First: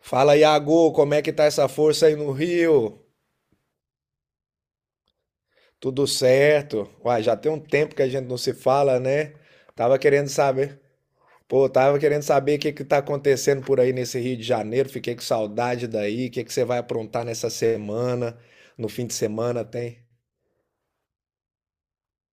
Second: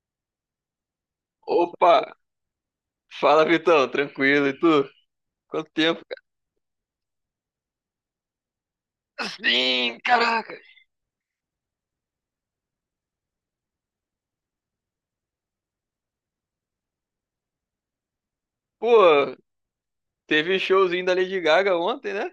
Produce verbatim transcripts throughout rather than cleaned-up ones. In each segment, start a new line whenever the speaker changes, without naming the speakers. Fala, Iago, como é que tá essa
Opa!
força aí no Rio?
Fala, Vitão, tranquilo, e tu? Quanto tempo?
Tudo certo? Uai, já tem um tempo que a gente não se fala,
Cara?
né?
Sim,
Tava querendo
caraca!
saber. Pô, tava querendo saber o que que tá acontecendo por aí nesse Rio de Janeiro. Fiquei com saudade daí. O que que você vai aprontar nessa semana? No fim de
Pô,
semana tem?
teve showzinho da Lady Gaga ontem, né?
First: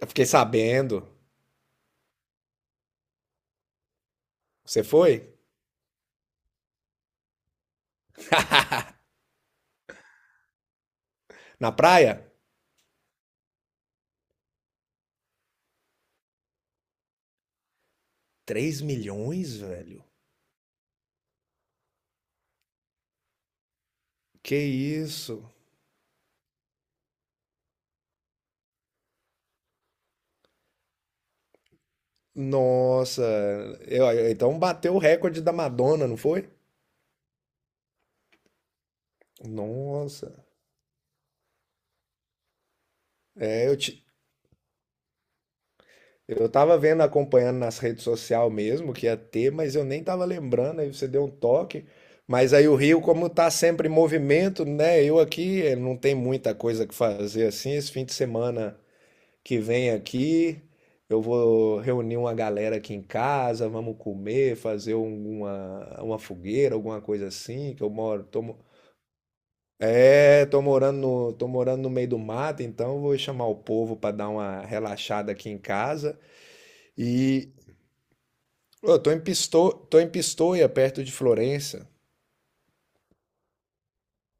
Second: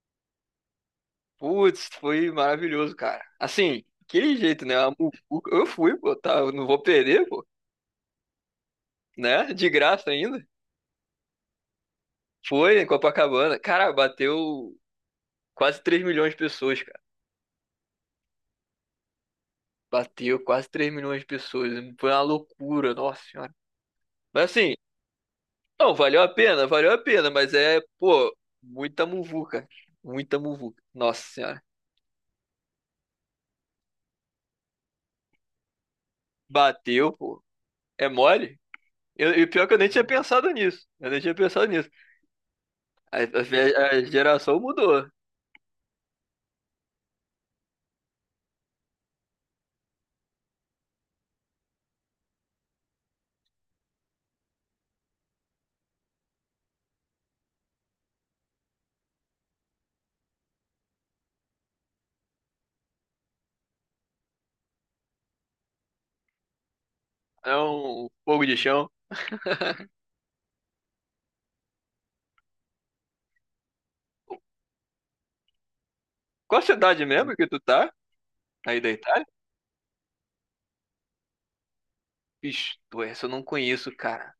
Eu fiquei sabendo.
Putz, foi maravilhoso, cara. Assim, aquele jeito, né?
Você
O-
foi?
o- Eu fui, pô, tá? Eu não vou perder, pô, né? De graça ainda.
Na praia?
Foi em Copacabana. Cara, bateu quase três milhões de pessoas, cara.
Três milhões, velho?
Bateu quase três milhões de pessoas. Foi uma loucura, nossa senhora. Mas
Que
assim,
isso?
não, valeu a pena, valeu a pena, mas é, pô, muita muvuca. Muita muvuca. Nossa senhora.
Nossa. Eu- então bateu o recorde da Madonna, não foi?
Bateu, pô. É mole? Eu- E pior que eu nem tinha
Nossa.
pensado nisso. Eu nem tinha pensado nisso. A,
É, eu,
a- a
ti-
geração mudou.
eu tava vendo, acompanhando nas redes sociais mesmo que ia ter, mas eu nem tava lembrando, aí você deu um toque. Mas aí o Rio, como tá sempre em movimento, né? Eu aqui eh, não tem muita coisa que fazer assim. Esse fim de semana que vem aqui, eu vou reunir uma galera aqui em casa, vamos comer, fazer um- uma, uma fogueira, alguma coisa
É
assim, que eu
um
moro, tô,
fogo de
mo-
chão.
é, tô morando no, tô morando no meio do mato, então eu vou chamar o povo para dar uma relaxada aqui em casa.
Qual cidade mesmo que
E,
tu tá? Aí da
pô, eu tô em
Itália?
Pisto... tô em Pistoia, perto de Florença.
Ixi, pô, essa eu não conheço, cara.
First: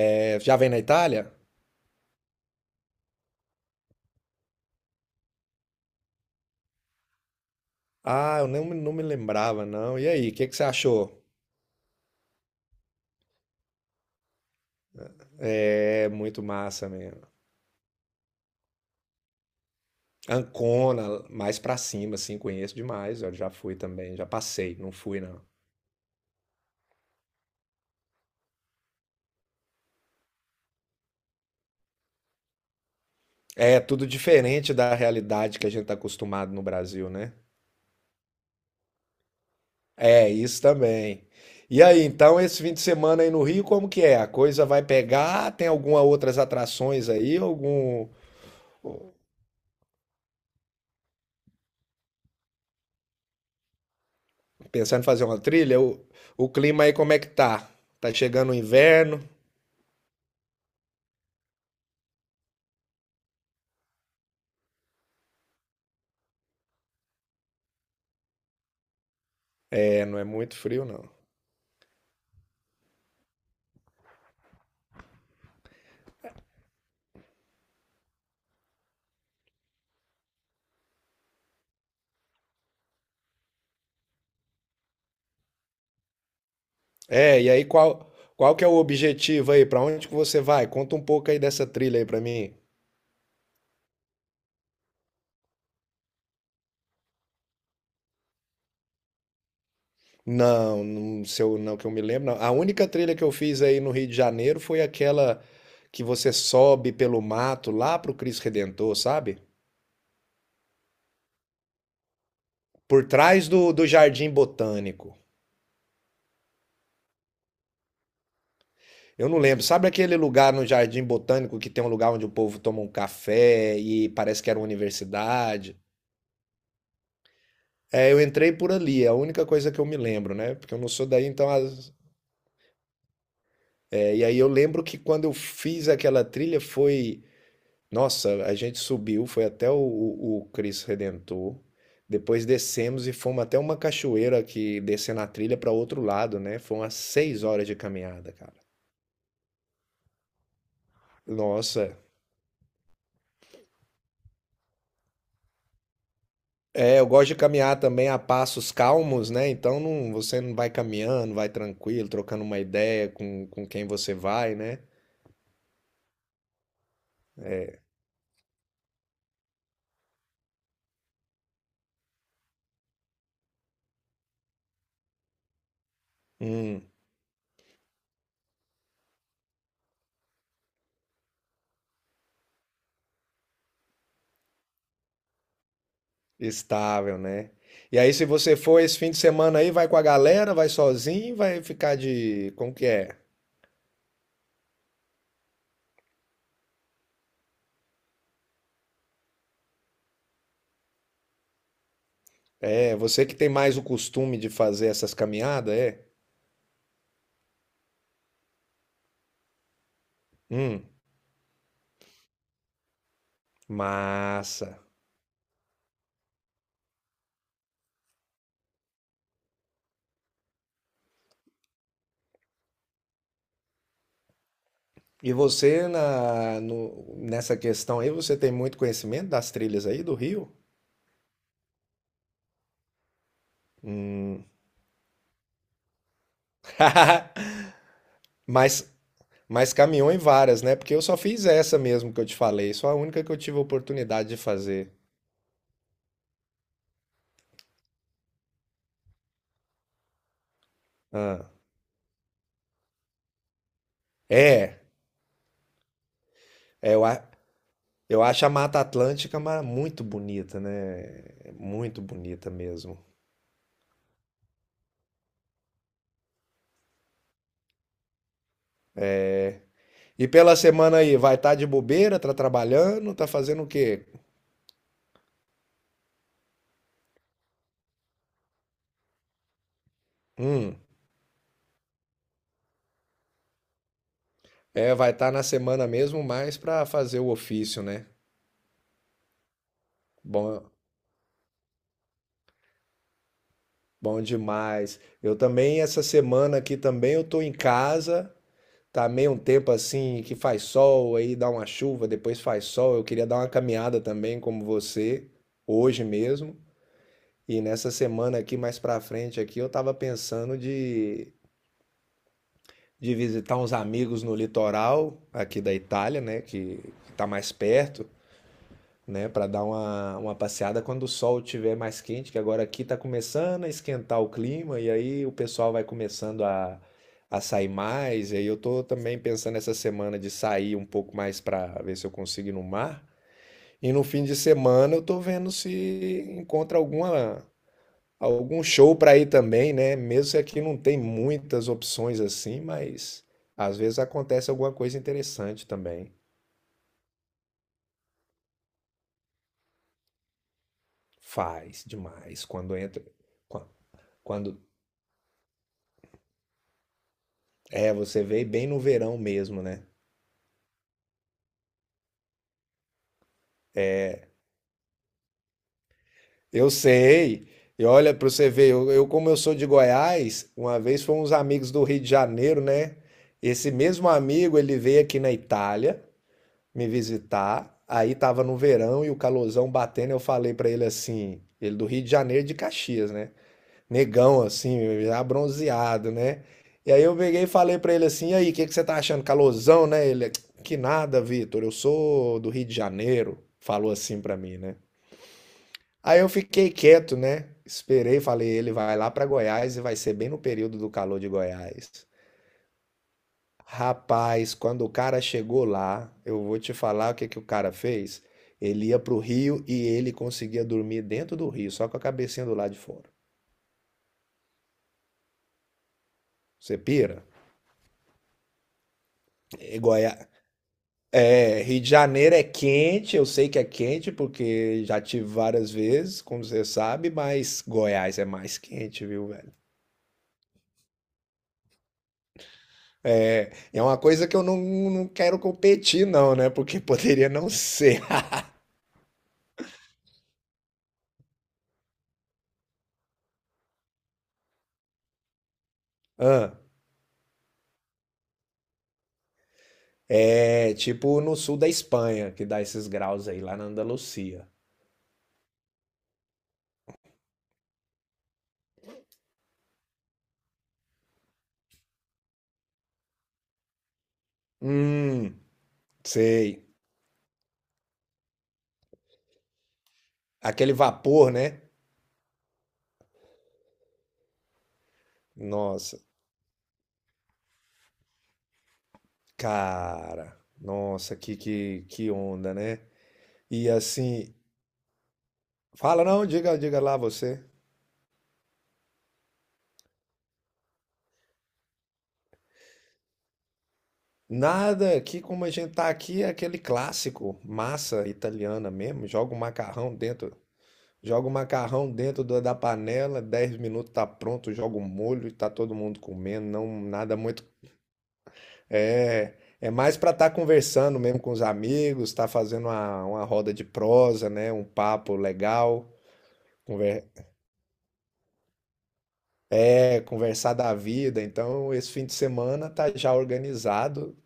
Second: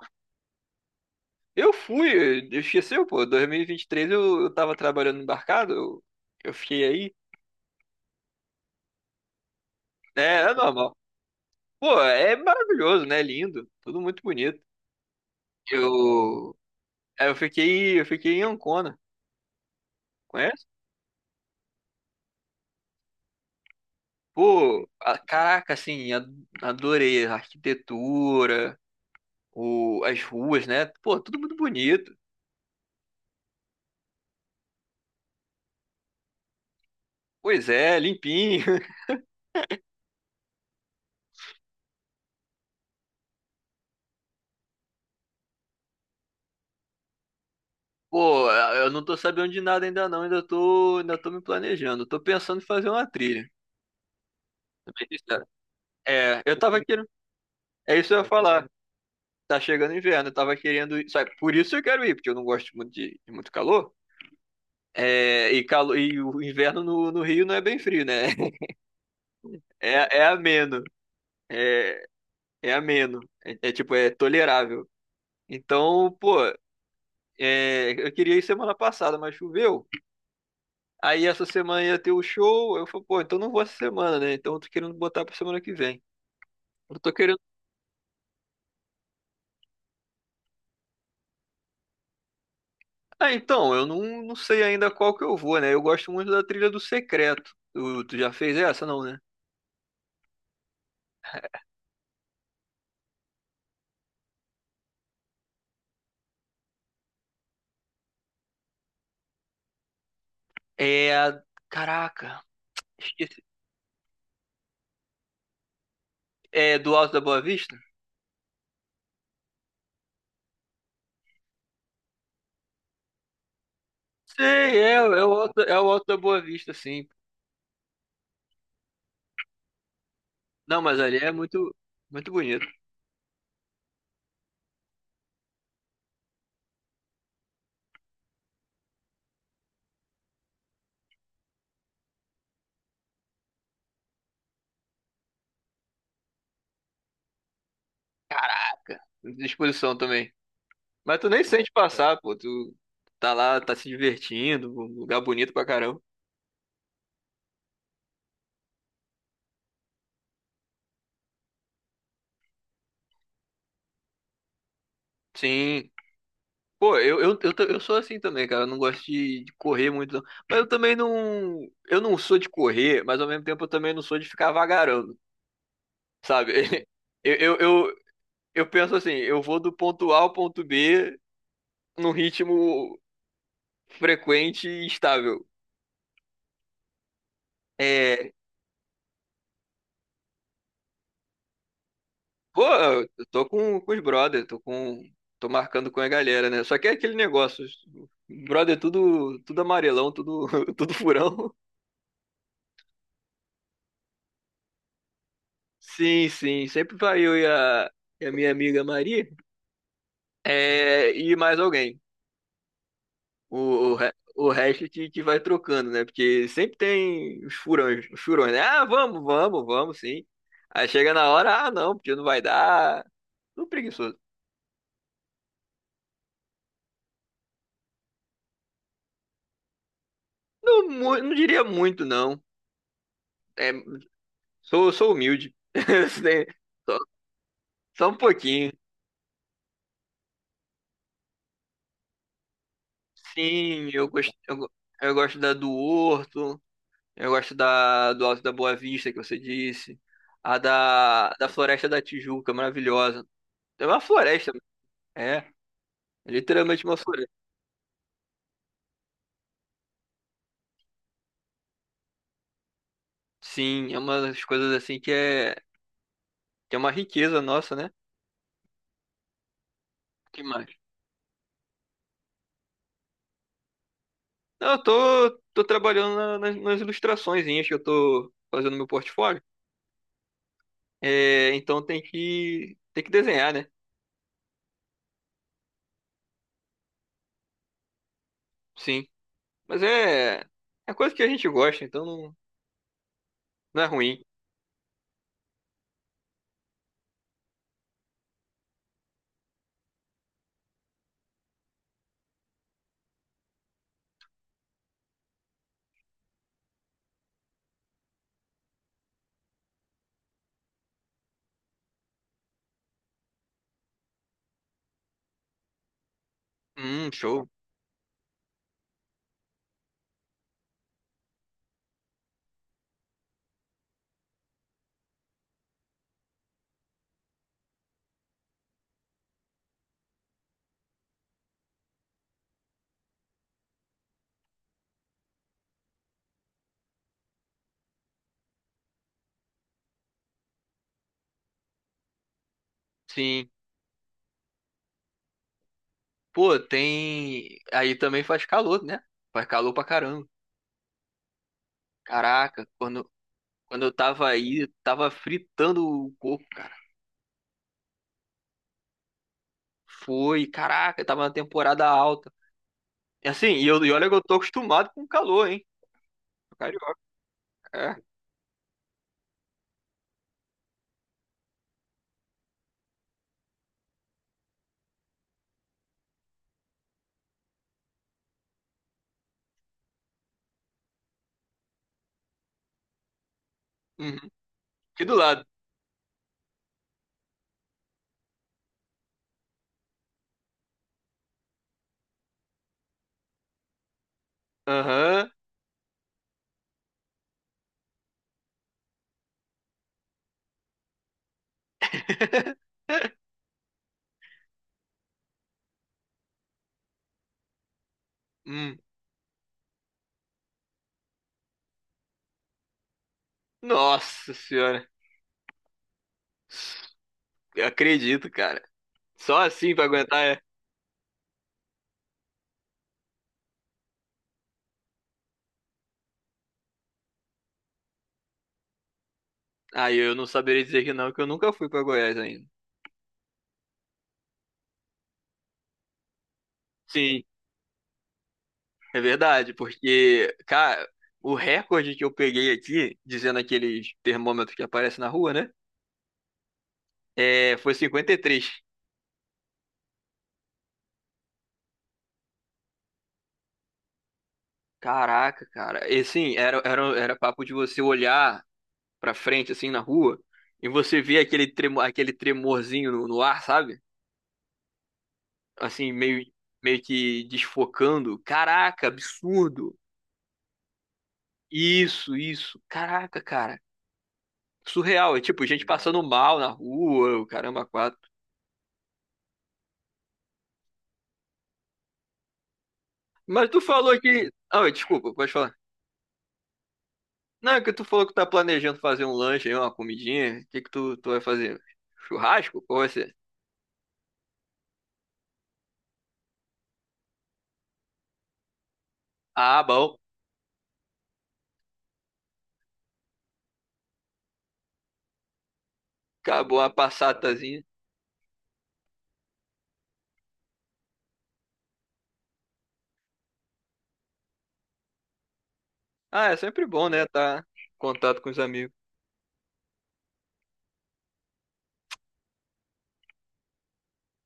É, já vem na Itália?
Eu fui, eu esqueceu, pô. dois mil e vinte e três eu, eu tava trabalhando no embarcado, eu, eu fiquei aí.
Ah, eu não, me- não me lembrava, não. E
É,
aí, o que
é
que você
normal.
achou?
Pô, é maravilhoso, né? Lindo. Tudo muito bonito.
É muito
Eu,
massa mesmo.
é, eu fiquei, eu fiquei em Ancona, conhece?
Ancona, mais pra cima, assim, conheço demais. Eu já fui também, já passei,
Pô,
não
a-
fui, não.
caraca, assim, a- adorei a arquitetura, o, as ruas, né? Pô, tudo muito bonito.
É tudo diferente da realidade que a gente tá acostumado no Brasil, né?
Pois é, limpinho.
É, isso também. E aí, então, esse fim de semana aí no Rio, como que é? A coisa vai pegar? Tem alguma outras atrações aí? Algum.
Pô, eu não tô sabendo de nada ainda não, ainda tô, ainda tô me planejando. Tô pensando em fazer uma trilha. Pra
Pensando em
ser bem
fazer uma
sincero.
trilha. o,
É,
o
eu tava
clima aí
querendo,
como é que tá?
é isso que
Tá
eu ia
chegando o
falar.
inverno?
Tá chegando inverno, eu tava querendo ir, sabe? Por isso eu quero ir, porque eu não gosto muito de, de muito calor. É, e, calo, e o inverno no, no Rio não é bem frio, né?
É,
É,
não é
é
muito
ameno.
frio não.
É, é ameno. É, é tipo, é tolerável. Então, pô, é, eu queria ir semana passada, mas choveu. Aí essa semana ia ter o show. Eu falei, pô, então não vou essa semana, né? Então eu tô querendo botar pra semana que vem. Eu tô querendo.
É, e aí qual qual que é o objetivo aí? Pra onde que você vai? Conta um pouco aí dessa trilha aí pra mim.
Ah, então, eu não, não sei ainda qual que eu vou, né? Eu gosto muito da trilha do Secreto. Tu, tu já fez essa, não, né?
Não, não sei, eu- não que eu me lembro, não. A única trilha que eu fiz aí no Rio de Janeiro foi aquela que você sobe pelo mato lá pro Cristo Redentor, sabe?
É a. Caraca,
Por
esqueci.
trás do, do Jardim Botânico.
É do Alto da Boa Vista?
Eu não lembro. Sabe aquele lugar no Jardim Botânico que tem um lugar onde o povo toma um café e parece que era uma
Sei, é, é o Alto,
universidade?
é o Alto da Boa Vista, sim.
É, eu entrei por ali, é a única coisa que eu me lembro, né? Porque eu
Não,
não
mas
sou
ali
daí,
é
então.
muito,
as-
muito bonito.
é, e aí eu lembro que quando eu fiz aquela trilha foi. Nossa, a gente subiu, foi até o, o, o Cristo Redentor. Depois descemos e fomos até uma cachoeira que descendo a trilha para outro lado, né? Foi umas seis horas de caminhada, cara.
Disposição também. Mas tu nem sente
Nossa.
passar, pô. Tu tá lá, tá se divertindo, um lugar bonito pra caramba.
É, eu gosto de caminhar também a passos calmos, né? Então não, você não vai caminhando, vai tranquilo, trocando uma ideia com, com quem você vai, né?
Sim. Pô, eu, eu, eu, ta-
É,
eu sou assim também, cara. Eu não gosto de, de correr muito, não. Mas eu também não. Eu não sou de correr, mas ao mesmo tempo eu também não sou de ficar vagarando, sabe?
hum,
Eu, eu, eu, eu penso assim, eu vou do ponto A ao ponto B num ritmo frequente e estável.
estável, né? E aí, se
É.
você for esse fim de semana aí, vai com a galera, vai sozinho, vai ficar de.
Pô,
Como que
eu
é?
tô com, com os brothers, tô com, tô marcando com a galera, né? Só que é aquele negócio, os- brother, tudo, tudo amarelão, tudo, tudo furão.
É, você que tem mais o costume de fazer essas caminhadas, é?
Sim, sim, sempre vai eu e a, e a minha amiga Maria,
Hum,
é, e mais alguém. O, o, re- o
massa.
resto que, que vai trocando, né? Porque sempre tem os furões, os furões, né? Ah, vamos, vamos, vamos, sim. Aí chega na hora, ah, não, porque não vai dar. Tudo preguiçoso.
E você na, no- nessa questão aí, você tem muito conhecimento das trilhas aí do Rio?
Não, mu- não diria muito, não. É,
Hum.
Sou, sou humilde. Só, só um pouquinho.
Mas Mas caminhou em várias, né? Porque eu só fiz essa mesmo que eu te falei, só a única que eu tive
Sim, eu
oportunidade
gosto,
de
eu, go-
fazer.
eu gosto da do Horto, eu gosto da do Alto da Boa Vista, que você disse. A da, da
Ah.
Floresta da Tijuca, maravilhosa. É uma floresta,
É,
é, é literalmente
é,
uma
eu, a-
floresta.
eu acho a Mata Atlântica ma- muito bonita, né? É muito bonita mesmo.
Sim, é uma das coisas assim que é, que é, uma riqueza nossa, né?
E
Que
pela
mais?
semana aí, vai estar de bobeira, tá trabalhando, tá fazendo o quê?
Não, eu tô, tô trabalhando na- nas, nas ilustraçõezinhas que eu tô fazendo no meu portfólio.
Hum,
É, então tem que, tem que desenhar, né?
é, vai estar na semana mesmo mais pra fazer o ofício, né?
Sim. Mas é,
Bom,
é coisa que a gente gosta, então não, não é
bom
ruim.
demais. Eu também, essa semana aqui também, eu tô em casa. Tá meio um tempo assim que faz sol, aí dá uma chuva, depois faz sol. Eu queria dar uma caminhada também, como você, hoje mesmo. E nessa semana aqui, mais pra frente aqui, eu tava pensando de, de visitar uns amigos no litoral aqui da Itália, né? Que,
Hum,
que tá
show.
mais perto, né, para dar uma, uma passeada quando o sol estiver mais quente, que agora aqui está começando a esquentar o clima e aí o pessoal vai começando a, a sair mais. E aí eu tô também pensando essa semana de sair um pouco mais para ver se eu consigo ir no mar. E no fim de semana eu tô vendo se encontra alguma algum show para ir também, né? Mesmo se aqui não tem muitas opções assim, mas
Sim.
às vezes acontece alguma coisa interessante também.
Pô, tem. Aí também faz calor, né? Faz calor pra caramba.
Faz demais
Caraca,
quando entra
quando,
quan-
quando eu tava
quando
aí, tava fritando o corpo, cara.
É, você veio bem no verão mesmo, né?
Foi, caraca, tava na temporada alta. E assim, e, eu, e olha que eu tô acostumado com calor, hein? Sou
Eu
Carioca.
sei. E
É.
olha, para você ver, eu, eu, como eu sou de Goiás, uma vez foram uns amigos do Rio de Janeiro, né? Esse mesmo amigo, ele veio aqui na Itália me visitar. Aí tava no verão e o calorzão batendo, eu falei para ele assim, ele do Rio de Janeiro de Caxias, né?
Uhum.
Negão, assim,
Aqui do
já
lado.
bronzeado, né? E aí eu peguei e falei pra ele assim, e aí, o que que você tá achando? Calorzão, né? Ele, que nada, Vitor, eu sou do Rio de Janeiro, falou assim pra mim, né?
Aham.
Aí eu fiquei quieto, né? Esperei, falei, ele vai lá pra Goiás e vai ser bem no período do calor de Goiás. Rapaz, quando o cara chegou lá, eu vou te falar o que que o cara fez.
Hum.
Ele ia pro Rio e ele conseguia dormir dentro do Rio, só com a cabecinha do lado de fora.
Nossa senhora.
Você pira?
Eu acredito, cara. Só assim
E
pra
Goiás.
aguentar é.
É, Rio de Janeiro é quente, eu sei que é quente porque já tive várias vezes, como você sabe, mas Goiás é mais quente, viu, velho?
Aí eu não saberia dizer que não, que eu nunca fui pra Goiás ainda.
É, é uma coisa que eu não, não quero competir, não, né? Porque
Sim,
poderia não ser.
é verdade, porque, cara, o recorde que eu peguei aqui, dizendo aqueles termômetros que aparecem na rua, né?
Ah,
É, foi cinquenta e três.
é tipo no sul da Espanha, que dá esses graus aí, lá na Andalucia.
Caraca, cara. E sim, era, era, era papo de você olhar pra frente, assim, na rua, e você ver aquele, tremo, aquele tremorzinho no, no ar, sabe?
Hum,
Assim, meio,
sei.
meio que desfocando. Caraca, absurdo.
Aquele vapor, né?
Isso, isso. Caraca, cara. Surreal. É tipo, gente
Nossa,
passando mal na rua, o caramba, quatro.
cara. Nossa, que, que, que onda, né?
Mas tu
E
falou que.
assim,
Ah, oi, desculpa, pode falar.
fala, não, diga, diga lá você.
Não, é que tu falou que tá planejando fazer um lanche aí, uma comidinha. O que que tu, tu vai fazer? Churrasco? Qual vai ser?
Nada, aqui como a gente tá aqui é aquele clássico, massa italiana mesmo, joga o
Ah,
macarrão
bom.
dentro, joga o macarrão dentro da da panela, dez minutos tá pronto, joga o molho e tá todo mundo comendo,
Acabou a
não nada muito,
passatazinha.
é, é mais pra estar conversando mesmo com os amigos, tá fazendo uma, uma roda de prosa, né, um papo legal,
Ah, é sempre bom, né?
conver-
Tá em contato com os amigos.
é, conversar da vida, então esse fim de semana tá já organizado,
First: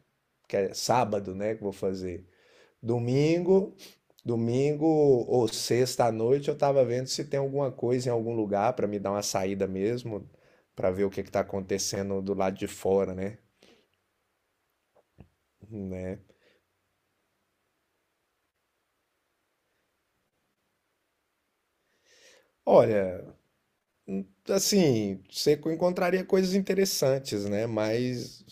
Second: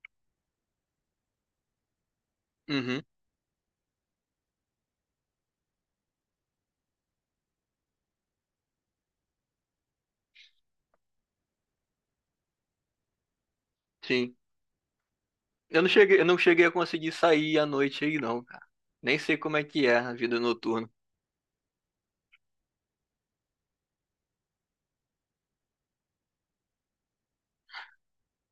que é sábado, né, que eu vou fazer.
Uhum,
Domingo, domingo ou sexta à noite eu tava vendo se tem alguma coisa em algum lugar pra me dar uma saída mesmo, pra ver o que que tá acontecendo do lado de fora, né?
sim. Eu não cheguei,
Né?
eu não cheguei a conseguir sair à noite aí, não, cara. Nem sei como é que é a vida noturna.
Olha, assim, você co- encontraria coisas interessantes, né? Mas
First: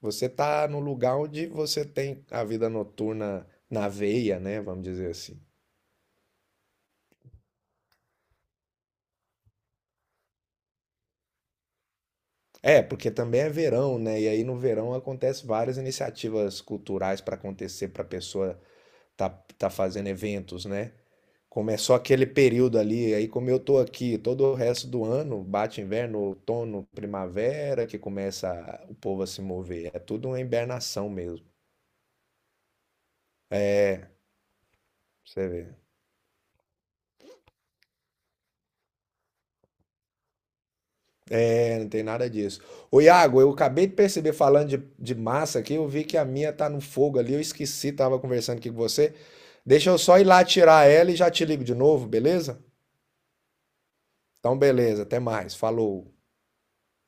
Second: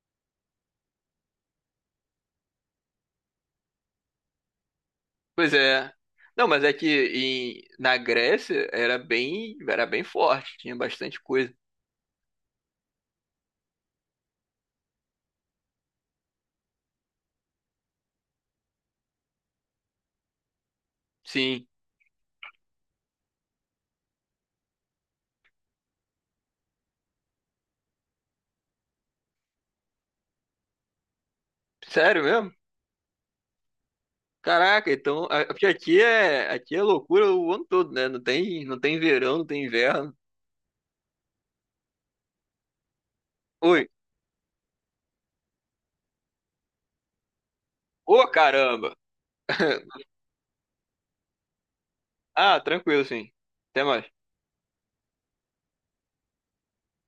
você tá num lugar onde você tem a vida noturna na veia, né? Vamos dizer assim.
Pois é. Não, mas é que em- na Grécia era bem, era bem forte, tinha bastante coisa.
É, porque também é verão, né? E aí no verão acontece várias iniciativas culturais para acontecer para pessoa tá, tá fazendo eventos, né?
Sim,
Começou aquele período ali, aí como eu tô aqui todo o resto do ano, bate inverno, outono, primavera, que começa a- o povo a se mover. É tudo uma hibernação mesmo, pra
sério mesmo? Caraca, então, a-
você
porque
vê.
aqui é, aqui é loucura o ano todo, né? Não tem, não tem verão, não tem inverno.
É, não tem nada disso. Ô Iago, eu acabei
Oi.
de perceber, falando de, de massa aqui, eu vi que a minha tá no fogo ali, eu esqueci, tava
Ô,
conversando aqui com
caramba.
você. Deixa eu só ir lá tirar ela e já te ligo de novo, beleza?
Ah, tranquilo, sim. Até mais.
Então, beleza, até mais, falou.